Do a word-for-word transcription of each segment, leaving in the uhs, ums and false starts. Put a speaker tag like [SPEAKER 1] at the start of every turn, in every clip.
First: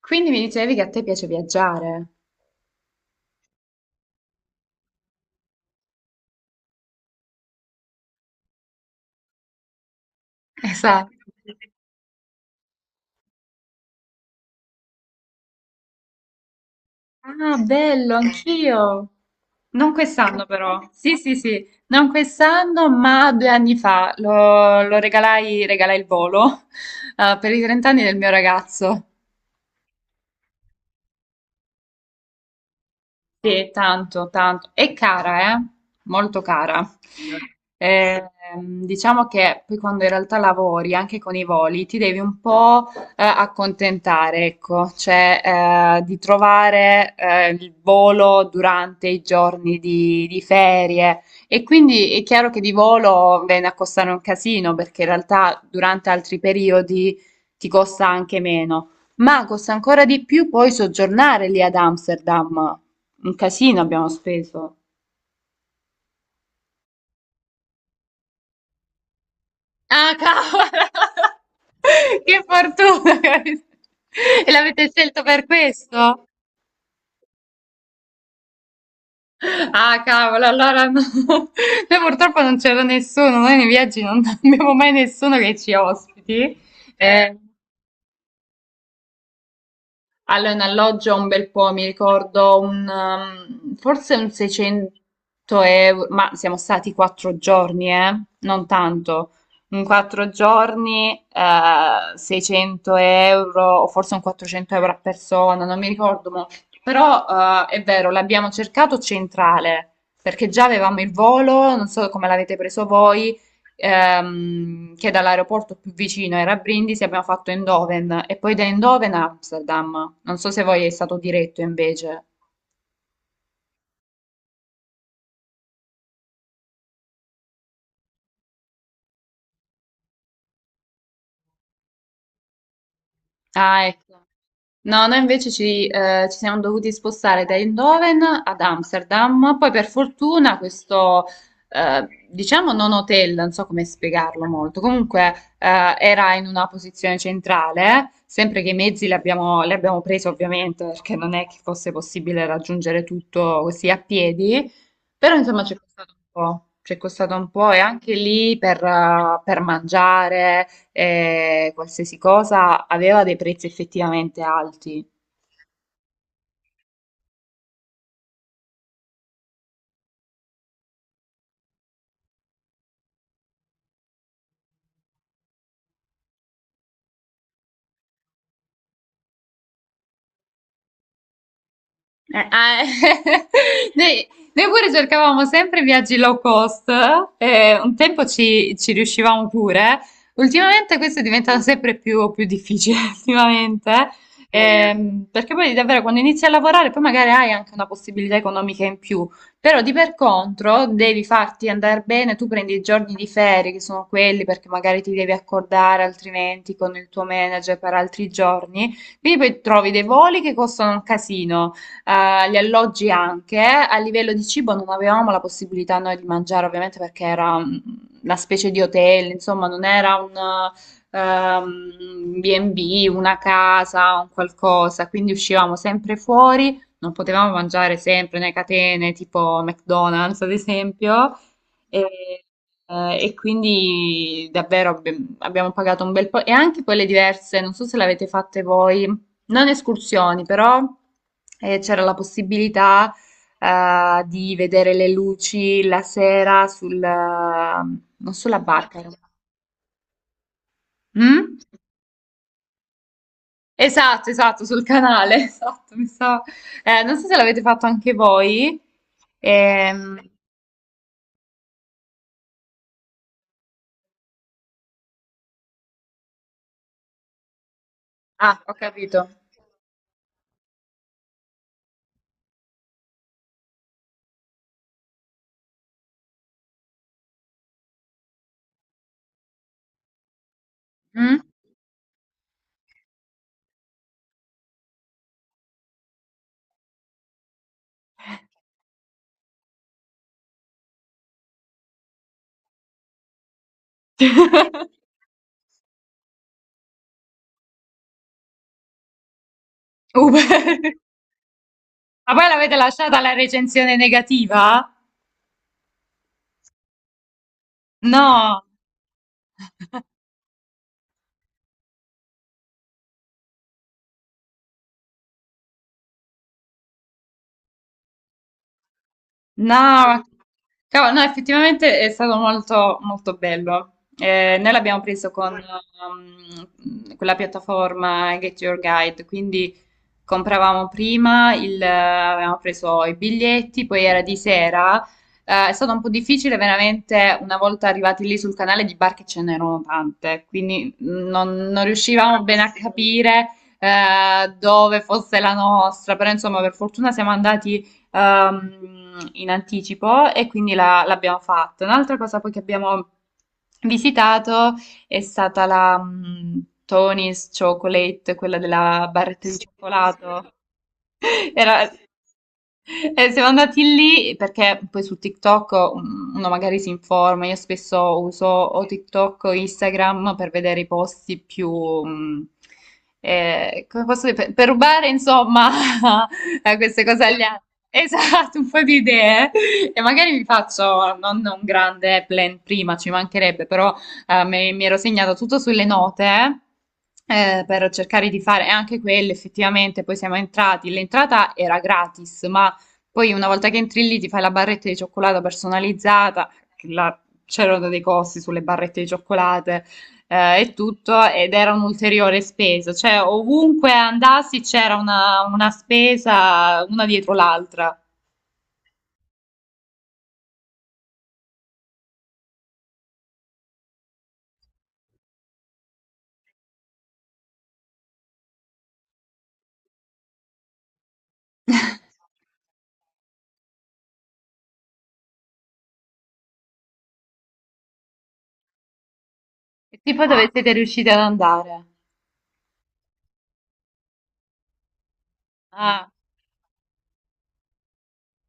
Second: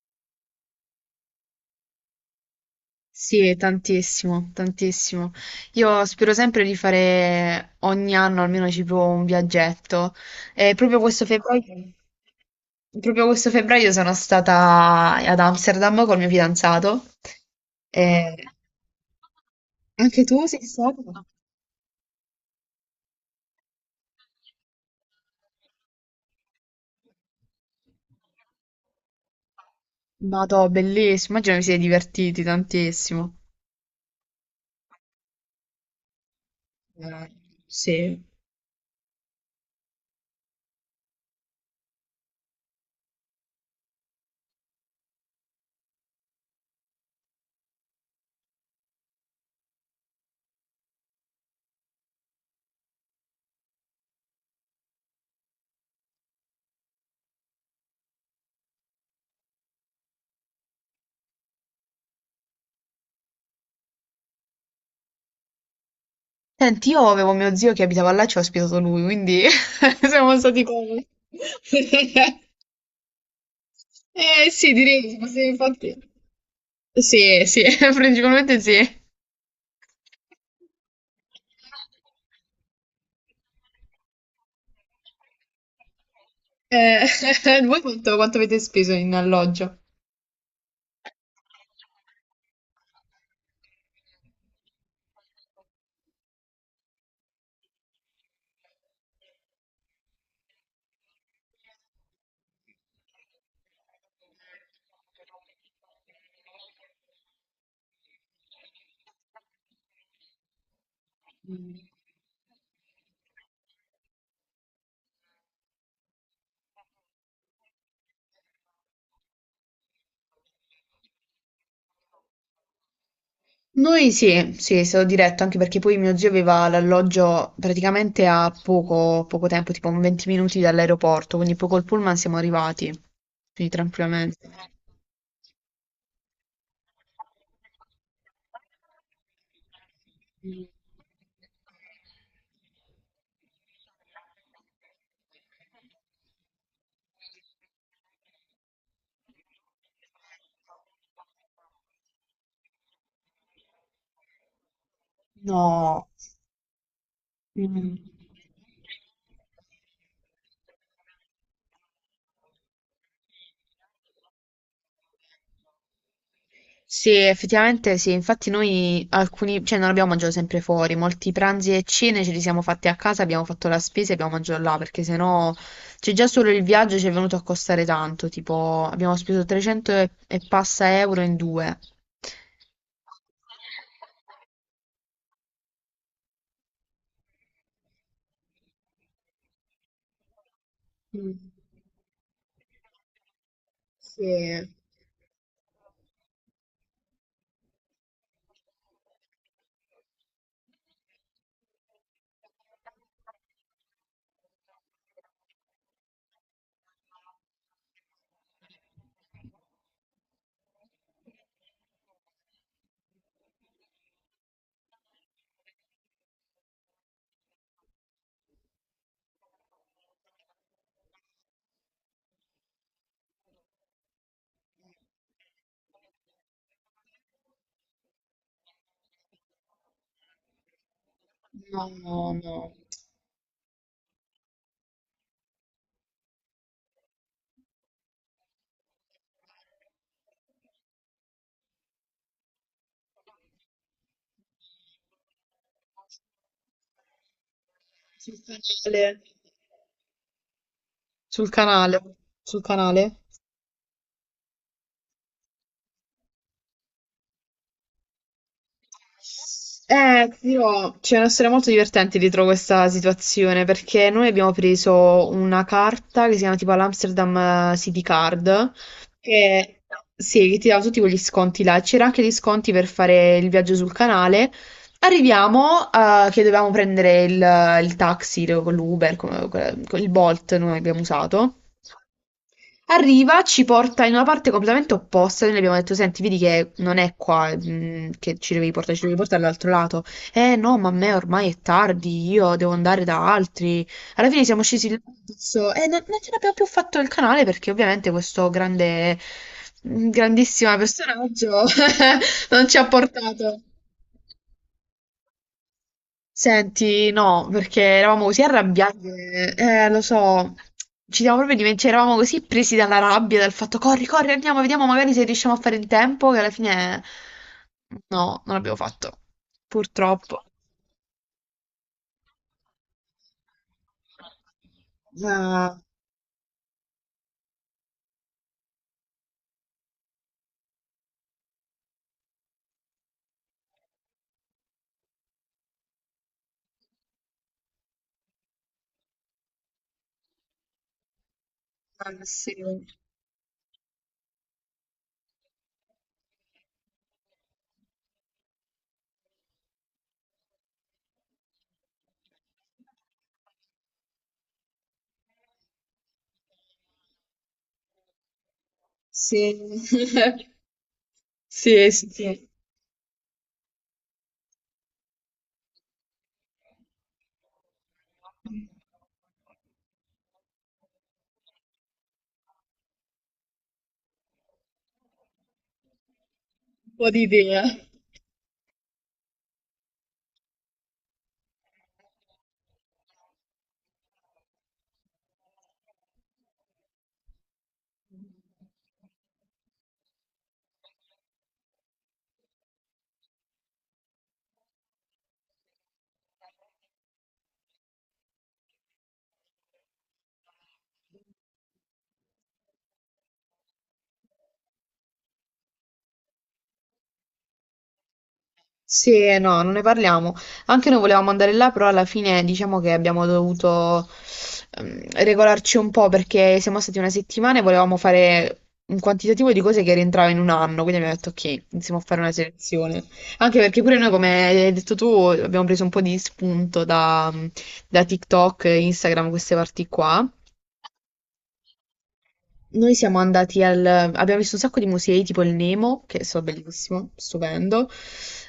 [SPEAKER 1] Quindi mi dicevi che a te piace viaggiare.
[SPEAKER 2] Sì, è tantissimo, tantissimo. Io spero sempre di fare ogni anno almeno ci provo un viaggetto. E proprio
[SPEAKER 1] Esatto.
[SPEAKER 2] questo febbraio, proprio questo febbraio sono stata ad Amsterdam col mio fidanzato.
[SPEAKER 1] Ah, bello,
[SPEAKER 2] E
[SPEAKER 1] anch'io. Non
[SPEAKER 2] anche tu
[SPEAKER 1] quest'anno
[SPEAKER 2] sei
[SPEAKER 1] però. Sì,
[SPEAKER 2] stata?
[SPEAKER 1] sì, sì, non quest'anno, ma due anni fa lo, lo regalai, regalai il volo eh, per i trenta anni del mio ragazzo.
[SPEAKER 2] Vado, bellissimo. Immagino vi siete divertiti tantissimo.
[SPEAKER 1] Sì, tanto, tanto. È cara, eh? Molto cara.
[SPEAKER 2] Eh,
[SPEAKER 1] Eh,
[SPEAKER 2] sì.
[SPEAKER 1] ehm, diciamo che poi quando in realtà lavori anche con i voli ti devi un po' eh, accontentare, ecco, cioè eh, di trovare eh, il volo durante i giorni di, di ferie e quindi è chiaro che di volo viene a costare un casino, perché in realtà durante altri periodi ti costa anche meno, ma costa ancora di più poi soggiornare lì ad Amsterdam. Un casino abbiamo speso.
[SPEAKER 2] Senti, io avevo mio zio che abitava là e ci ha ospitato lui, quindi
[SPEAKER 1] Ah,
[SPEAKER 2] siamo stati
[SPEAKER 1] cavolo!
[SPEAKER 2] comodi.
[SPEAKER 1] Che fortuna! che avete- E
[SPEAKER 2] Eh sì,
[SPEAKER 1] l'avete
[SPEAKER 2] direi,
[SPEAKER 1] scelto per
[SPEAKER 2] sì, infatti.
[SPEAKER 1] questo?
[SPEAKER 2] Sì, sì, principalmente sì.
[SPEAKER 1] Ah, cavolo, allora no. Noi purtroppo non c'era nessuno, noi nei viaggi non abbiamo mai nessuno che ci ospiti.
[SPEAKER 2] Eh,
[SPEAKER 1] Eh,
[SPEAKER 2] voi quanto, quanto avete speso in alloggio?
[SPEAKER 1] Allora, in alloggio un bel po', mi ricordo un, ehm, forse un seicento euro, ma siamo stati quattro giorni, eh? Non tanto. In quattro giorni, eh, seicento euro, o forse un quattrocento euro a persona, non mi ricordo mo. Però, eh, è vero, l'abbiamo cercato centrale, perché già avevamo il volo,
[SPEAKER 2] Mh.
[SPEAKER 1] non so come l'avete preso voi, ehm, che dall'aeroporto più vicino era Brindisi, abbiamo fatto Eindhoven e poi da Eindhoven a Amsterdam. Non so se voi è stato diretto invece.
[SPEAKER 2] Noi sì, sì, è stato diretto anche perché poi mio zio aveva l'alloggio praticamente a poco, poco tempo, tipo un venti minuti dall'aeroporto, quindi poi col pullman siamo arrivati, quindi
[SPEAKER 1] Ah, ecco.
[SPEAKER 2] tranquillamente.
[SPEAKER 1] No, noi invece ci, eh, ci siamo dovuti spostare da Eindhoven ad Amsterdam, poi per fortuna
[SPEAKER 2] Mh.
[SPEAKER 1] questo, eh, diciamo non hotel, non so come spiegarlo, molto comunque eh, era in una posizione centrale, sempre che i mezzi li abbiamo, li abbiamo presi ovviamente perché non è che fosse possibile raggiungere tutto così a piedi, però insomma ci è
[SPEAKER 2] No.
[SPEAKER 1] costato un po', ci è costato un po' e
[SPEAKER 2] Mh.
[SPEAKER 1] anche lì per eh, per mangiare eh, qualsiasi cosa, aveva dei prezzi effettivamente alti.
[SPEAKER 2] Sì, effettivamente sì, infatti noi alcuni, cioè non abbiamo mangiato sempre fuori, molti pranzi e cene ce li siamo fatti a casa, abbiamo fatto la spesa e abbiamo mangiato là, perché sennò c'è già solo il viaggio ci è venuto a costare tanto, tipo abbiamo speso trecento e, e passa euro in due.
[SPEAKER 1] Eh, ah, Noi, noi pure cercavamo sempre viaggi low cost, eh, un tempo ci, ci riuscivamo pure, ultimamente questo è
[SPEAKER 2] Mm.
[SPEAKER 1] diventato sempre più, più difficile, ultimamente,
[SPEAKER 2] Sì.
[SPEAKER 1] ehm, perché poi davvero quando inizi a lavorare poi magari hai anche una possibilità economica in più, però di per contro devi farti andare bene, tu prendi i giorni di ferie che sono quelli perché magari ti devi accordare altrimenti con il tuo manager per altri giorni, quindi poi trovi dei voli che costano un casino, eh, gli alloggi anche. A livello di cibo non avevamo la possibilità noi di mangiare, ovviamente, perché era mm, una specie di hotel, insomma, non era un ehm, B e B, una casa, un qualcosa, quindi uscivamo sempre fuori, non potevamo mangiare sempre nelle catene tipo McDonald's, ad esempio.
[SPEAKER 2] No, no,
[SPEAKER 1] E,
[SPEAKER 2] no.
[SPEAKER 1] eh, e quindi davvero abbi- abbiamo pagato un bel po' e anche quelle diverse, non so se l'avete fatte voi, non escursioni, però eh, c'era la possibilità eh, di vedere le luci la sera sul, eh, non
[SPEAKER 2] Sul
[SPEAKER 1] sulla barca.
[SPEAKER 2] canale,
[SPEAKER 1] era-
[SPEAKER 2] sul
[SPEAKER 1] Mm?
[SPEAKER 2] canale, sul canale.
[SPEAKER 1] Esatto, esatto, sul canale, esatto, mi sa. Eh, non so se l'avete fatto anche voi. Ehm.
[SPEAKER 2] Eh, ti dirò, c'è una storia molto divertente dietro questa situazione perché noi abbiamo preso una carta che si chiama tipo l'Amsterdam eh, City
[SPEAKER 1] Ah,
[SPEAKER 2] Card
[SPEAKER 1] ho capito.
[SPEAKER 2] che, sì, che ti dava tutti quegli sconti là. C'era anche gli sconti per fare il viaggio sul canale. Arriviamo, eh, che dovevamo prendere il, il taxi con l'Uber, con, con il Bolt noi abbiamo
[SPEAKER 1] Mm?
[SPEAKER 2] usato. Arriva, ci porta in una parte completamente opposta. Noi le abbiamo detto: senti, vedi che non è qua, mm, che ci devi portare, ci devi portare all'altro lato. Eh no, ma a me ormai è tardi, io devo andare da altri. Alla fine siamo scesi là adesso, e non, non ce l'abbiamo più fatto il canale perché ovviamente questo grande,
[SPEAKER 1] Uh, ma
[SPEAKER 2] grandissimo personaggio
[SPEAKER 1] poi
[SPEAKER 2] non
[SPEAKER 1] l'avete
[SPEAKER 2] ci ha
[SPEAKER 1] lasciata la
[SPEAKER 2] portato.
[SPEAKER 1] recensione negativa?
[SPEAKER 2] Senti, no, perché eravamo così
[SPEAKER 1] No.
[SPEAKER 2] arrabbiati, che- eh, lo so, ci siamo proprio dimenticati, eravamo così presi dalla rabbia, dal fatto corri, corri, andiamo, vediamo magari se riusciamo a fare in tempo, che alla fine no, non l'abbiamo fatto,
[SPEAKER 1] No, ma
[SPEAKER 2] purtroppo.
[SPEAKER 1] cavolo, no, effettivamente è stato molto, molto bello. Eh, noi l'abbiamo preso con
[SPEAKER 2] Ah,
[SPEAKER 1] um, quella piattaforma Get Your Guide, quindi compravamo prima, il, eh, avevamo preso i biglietti, poi era di sera. Eh, è stato un po' difficile veramente. Una volta arrivati lì sul canale di barche ce n'erano tante, quindi non, non
[SPEAKER 2] ah,
[SPEAKER 1] riuscivamo
[SPEAKER 2] sì.
[SPEAKER 1] bene a capire eh, dove fosse la nostra, però insomma per fortuna siamo andati ehm, in anticipo e quindi la- l'abbiamo fatto. Un'altra cosa poi che abbiamo visitato è stata la mm, Tony's Chocolate, quella della
[SPEAKER 2] Sì.
[SPEAKER 1] barretta di sì, cioccolato. Era...
[SPEAKER 2] Sì, sì, sì.
[SPEAKER 1] Eh, siamo andati lì perché poi su TikTok um, uno magari si informa, io spesso uso
[SPEAKER 2] Un
[SPEAKER 1] o TikTok o Instagram per vedere i posti più, um, eh, come posso dire, per, per rubare insomma a queste
[SPEAKER 2] po' di
[SPEAKER 1] cose agli
[SPEAKER 2] idea.
[SPEAKER 1] altri. Esatto, un po' di idee e magari mi faccio non un grande plan prima, ci mancherebbe, però eh, me- mi ero segnata tutto sulle note eh, per cercare di fare e anche quelle effettivamente. Poi siamo entrati. L'entrata era gratis, ma poi una volta che entri lì ti fai la barretta di cioccolato personalizzata. che la- C'erano dei costi sulle barrette di cioccolate eh, e tutto, ed era un'ulteriore spesa. Cioè, ovunque andassi c'era una, una spesa una dietro l'altra.
[SPEAKER 2] Sì, eh, no, non ne parliamo. Anche noi volevamo andare là, però alla fine diciamo che abbiamo dovuto ehm, regolarci un po' perché siamo stati una settimana e volevamo fare un quantitativo di cose che rientrava in un anno, quindi abbiamo detto ok, iniziamo a fare una selezione. Anche perché pure noi, come hai detto tu, abbiamo preso un po' di spunto da, da TikTok, Instagram, queste parti
[SPEAKER 1] E tipo
[SPEAKER 2] qua.
[SPEAKER 1] dove siete riusciti ad andare?
[SPEAKER 2] Noi siamo andati al... abbiamo visto un sacco di musei, tipo il Nemo,
[SPEAKER 1] Ah,
[SPEAKER 2] che è stato bellissimo, stupendo.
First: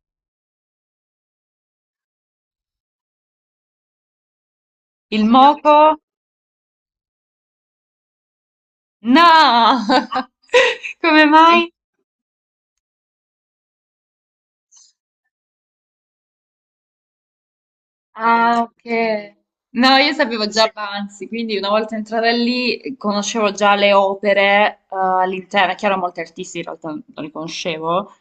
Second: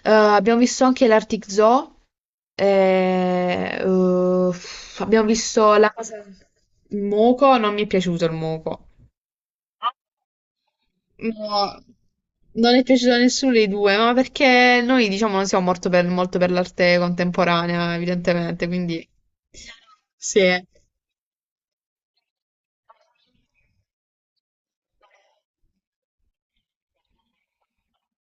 [SPEAKER 2] Eh, abbiamo visto anche l'Arctic Zoo. eh, uff,
[SPEAKER 1] il
[SPEAKER 2] abbiamo visto la
[SPEAKER 1] moco?
[SPEAKER 2] cosa... Il moco, non mi è piaciuto il moco.
[SPEAKER 1] No! Come sì, mai?
[SPEAKER 2] No, non è piaciuto a nessuno dei due, ma perché noi, diciamo, non siamo molto per, molto per l'arte contemporanea,
[SPEAKER 1] Ah,
[SPEAKER 2] evidentemente, quindi...
[SPEAKER 1] ok. No, io sapevo
[SPEAKER 2] Sì.
[SPEAKER 1] già Banzi, quindi una volta entrata lì conoscevo già le opere eh, all'interno. È chiaro, molti artisti in realtà non li conoscevo,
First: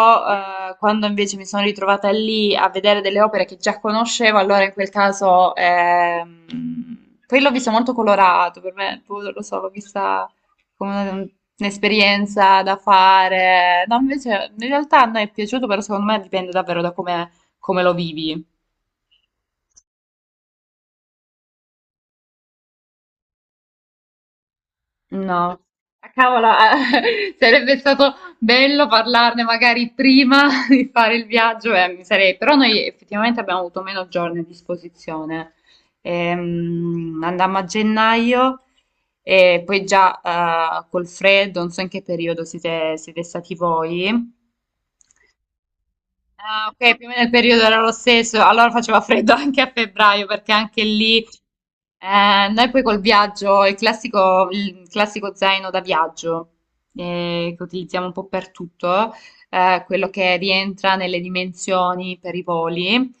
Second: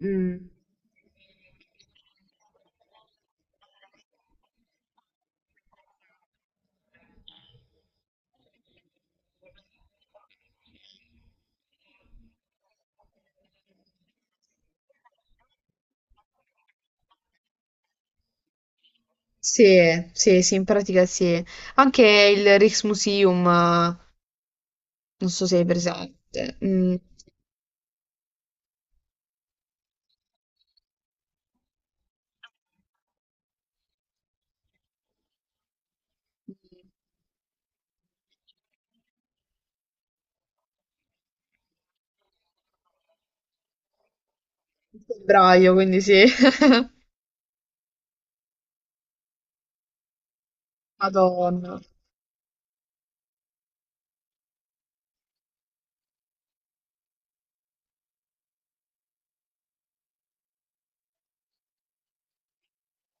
[SPEAKER 2] Mm.
[SPEAKER 1] eh, quando invece mi sono ritrovata lì a vedere delle opere che già conoscevo, allora in quel caso... ehm. Poi l'ho vista molto colorato, per me, boh, non lo so, l'ho vista come un- un'esperienza da fare. No, invece in realtà a me è piaciuto, però secondo me dipende davvero da come come lo vivi.
[SPEAKER 2] Sì, sì, sì, in pratica sì. Anche il Rijksmuseum, eh, non so se
[SPEAKER 1] No,
[SPEAKER 2] è
[SPEAKER 1] ah, cavolo,
[SPEAKER 2] presente,
[SPEAKER 1] ah,
[SPEAKER 2] mm,
[SPEAKER 1] sarebbe stato bello parlarne magari prima di fare il viaggio, eh, mi sarei- però noi effettivamente abbiamo avuto meno giorni a disposizione. Ehm, andammo a gennaio e poi già eh, col freddo, non so in che periodo siete, siete stati voi.
[SPEAKER 2] in febbraio, quindi sì.
[SPEAKER 1] Ah, ok, più o meno il periodo era lo stesso, allora faceva freddo anche a febbraio, perché anche lì
[SPEAKER 2] Madonna.
[SPEAKER 1] eh, noi poi col viaggio, il classico, il classico zaino da viaggio eh, che utilizziamo un po' per tutto, eh, quello che rientra nelle dimensioni per i voli,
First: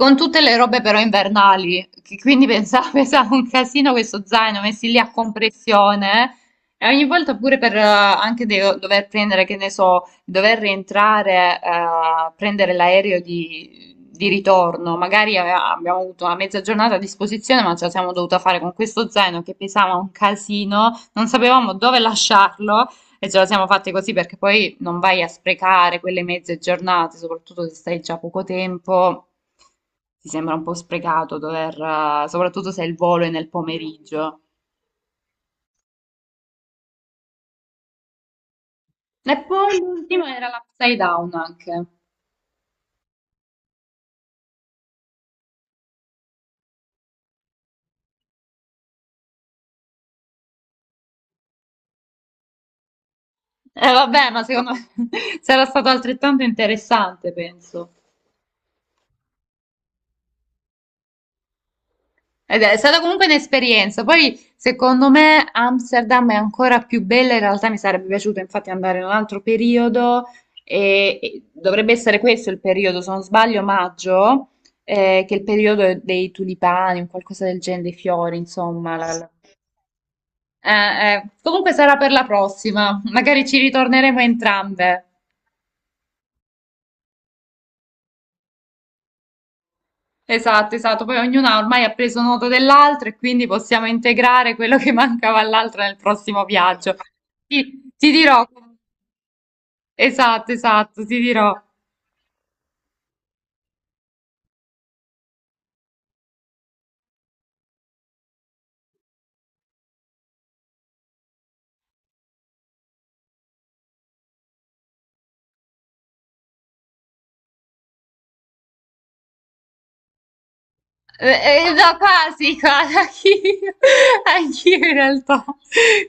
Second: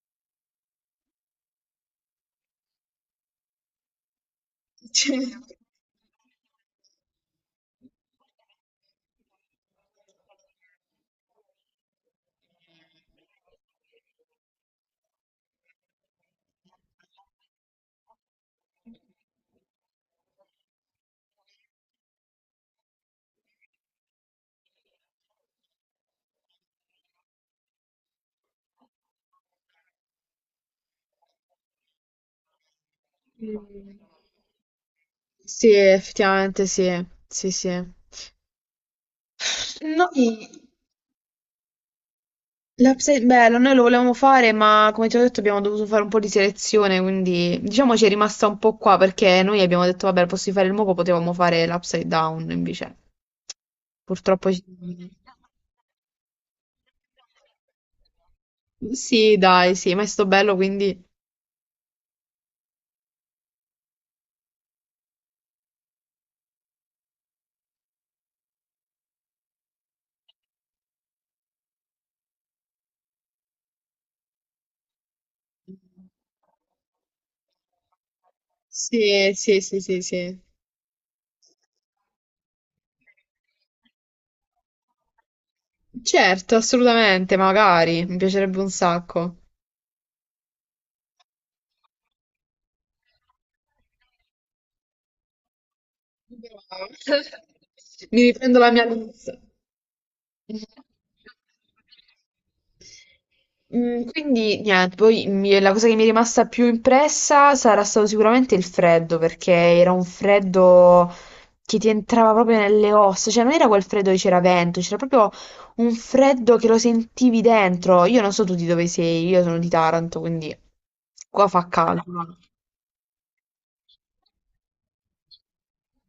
[SPEAKER 1] con tutte le robe però invernali, che quindi pensavo, pesava un casino questo zaino messi lì a
[SPEAKER 2] Cioè,
[SPEAKER 1] compressione. Eh. E ogni volta pure per eh, anche de- dover prendere, che ne so, dover rientrare a prendere l'aereo di, di ritorno, magari ave- abbiamo avuto una mezza giornata a disposizione, ma ce la siamo dovuta fare con questo zaino che pesava un casino, non sapevamo dove lasciarlo e ce la siamo fatte così perché poi non vai a sprecare quelle mezze giornate, soprattutto se stai già poco tempo. Ti sembra un po' sprecato dover, eh, soprattutto se il volo è nel
[SPEAKER 2] mm,
[SPEAKER 1] pomeriggio.
[SPEAKER 2] sì, effettivamente sì, sì, sì.
[SPEAKER 1] E poi l'ultimo
[SPEAKER 2] Noi...
[SPEAKER 1] era l'upside down anche.
[SPEAKER 2] L'Upside Bella, noi lo volevamo fare, ma come ti ho detto abbiamo dovuto fare un po' di selezione, quindi diciamo ci è rimasta un po' qua perché noi abbiamo detto vabbè, posso fare il moco, potevamo fare l'Upside Down, invece
[SPEAKER 1] Eh, vabbè, ma
[SPEAKER 2] purtroppo ci...
[SPEAKER 1] secondo me sarà stato altrettanto interessante, penso.
[SPEAKER 2] Sì, dai, sì, ma è sto bello, quindi...
[SPEAKER 1] Ed è stata comunque un'esperienza. Poi, secondo me, Amsterdam è ancora più bella. In realtà mi sarebbe piaciuto infatti andare in un altro periodo e, e dovrebbe essere questo il periodo, se non sbaglio, maggio, eh, che è il periodo dei tulipani, un qualcosa del genere, dei fiori, insomma. la- la-
[SPEAKER 2] Sì, sì, sì, sì, sì.
[SPEAKER 1] Eh, eh, Comunque sarà per la prossima. Magari ci ritorneremo entrambe.
[SPEAKER 2] Certo, assolutamente, magari, mi piacerebbe un sacco.
[SPEAKER 1] Esatto, esatto. Poi ognuna ormai ha preso nota dell'altra e quindi possiamo integrare quello che mancava all'altra nel prossimo viaggio. Ti, ti
[SPEAKER 2] Mi
[SPEAKER 1] dirò,
[SPEAKER 2] riprendo la mia lista.
[SPEAKER 1] esatto, esatto, ti dirò.
[SPEAKER 2] Mm, quindi niente, poi mi- la cosa che mi è rimasta più impressa sarà stato sicuramente il freddo, perché era un freddo che ti entrava proprio nelle ossa, cioè non era quel freddo che c'era vento, c'era proprio un freddo che lo sentivi dentro. Io non so tu di dove sei, io sono di Taranto, quindi qua
[SPEAKER 1] Eh,
[SPEAKER 2] fa
[SPEAKER 1] eh, Da
[SPEAKER 2] caldo. Ma-
[SPEAKER 1] quasi, quasi, anch'io, anch'io in realtà.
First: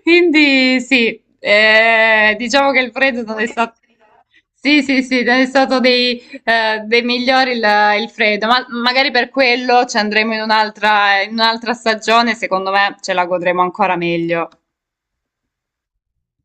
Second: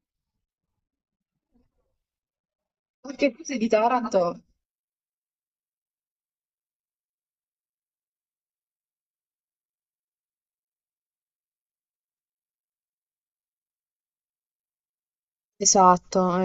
[SPEAKER 1] Quindi sì, eh, diciamo che il freddo
[SPEAKER 2] Perché
[SPEAKER 1] non
[SPEAKER 2] tu
[SPEAKER 1] è
[SPEAKER 2] sei di
[SPEAKER 1] stato...
[SPEAKER 2] Taranto?
[SPEAKER 1] Sì, sì, sì, non è stato dei, eh, dei migliori il, il freddo, ma magari per quello ci andremo in un'altra, in un'altra stagione, secondo me ce la godremo ancora meglio.
[SPEAKER 2] Esatto, eh.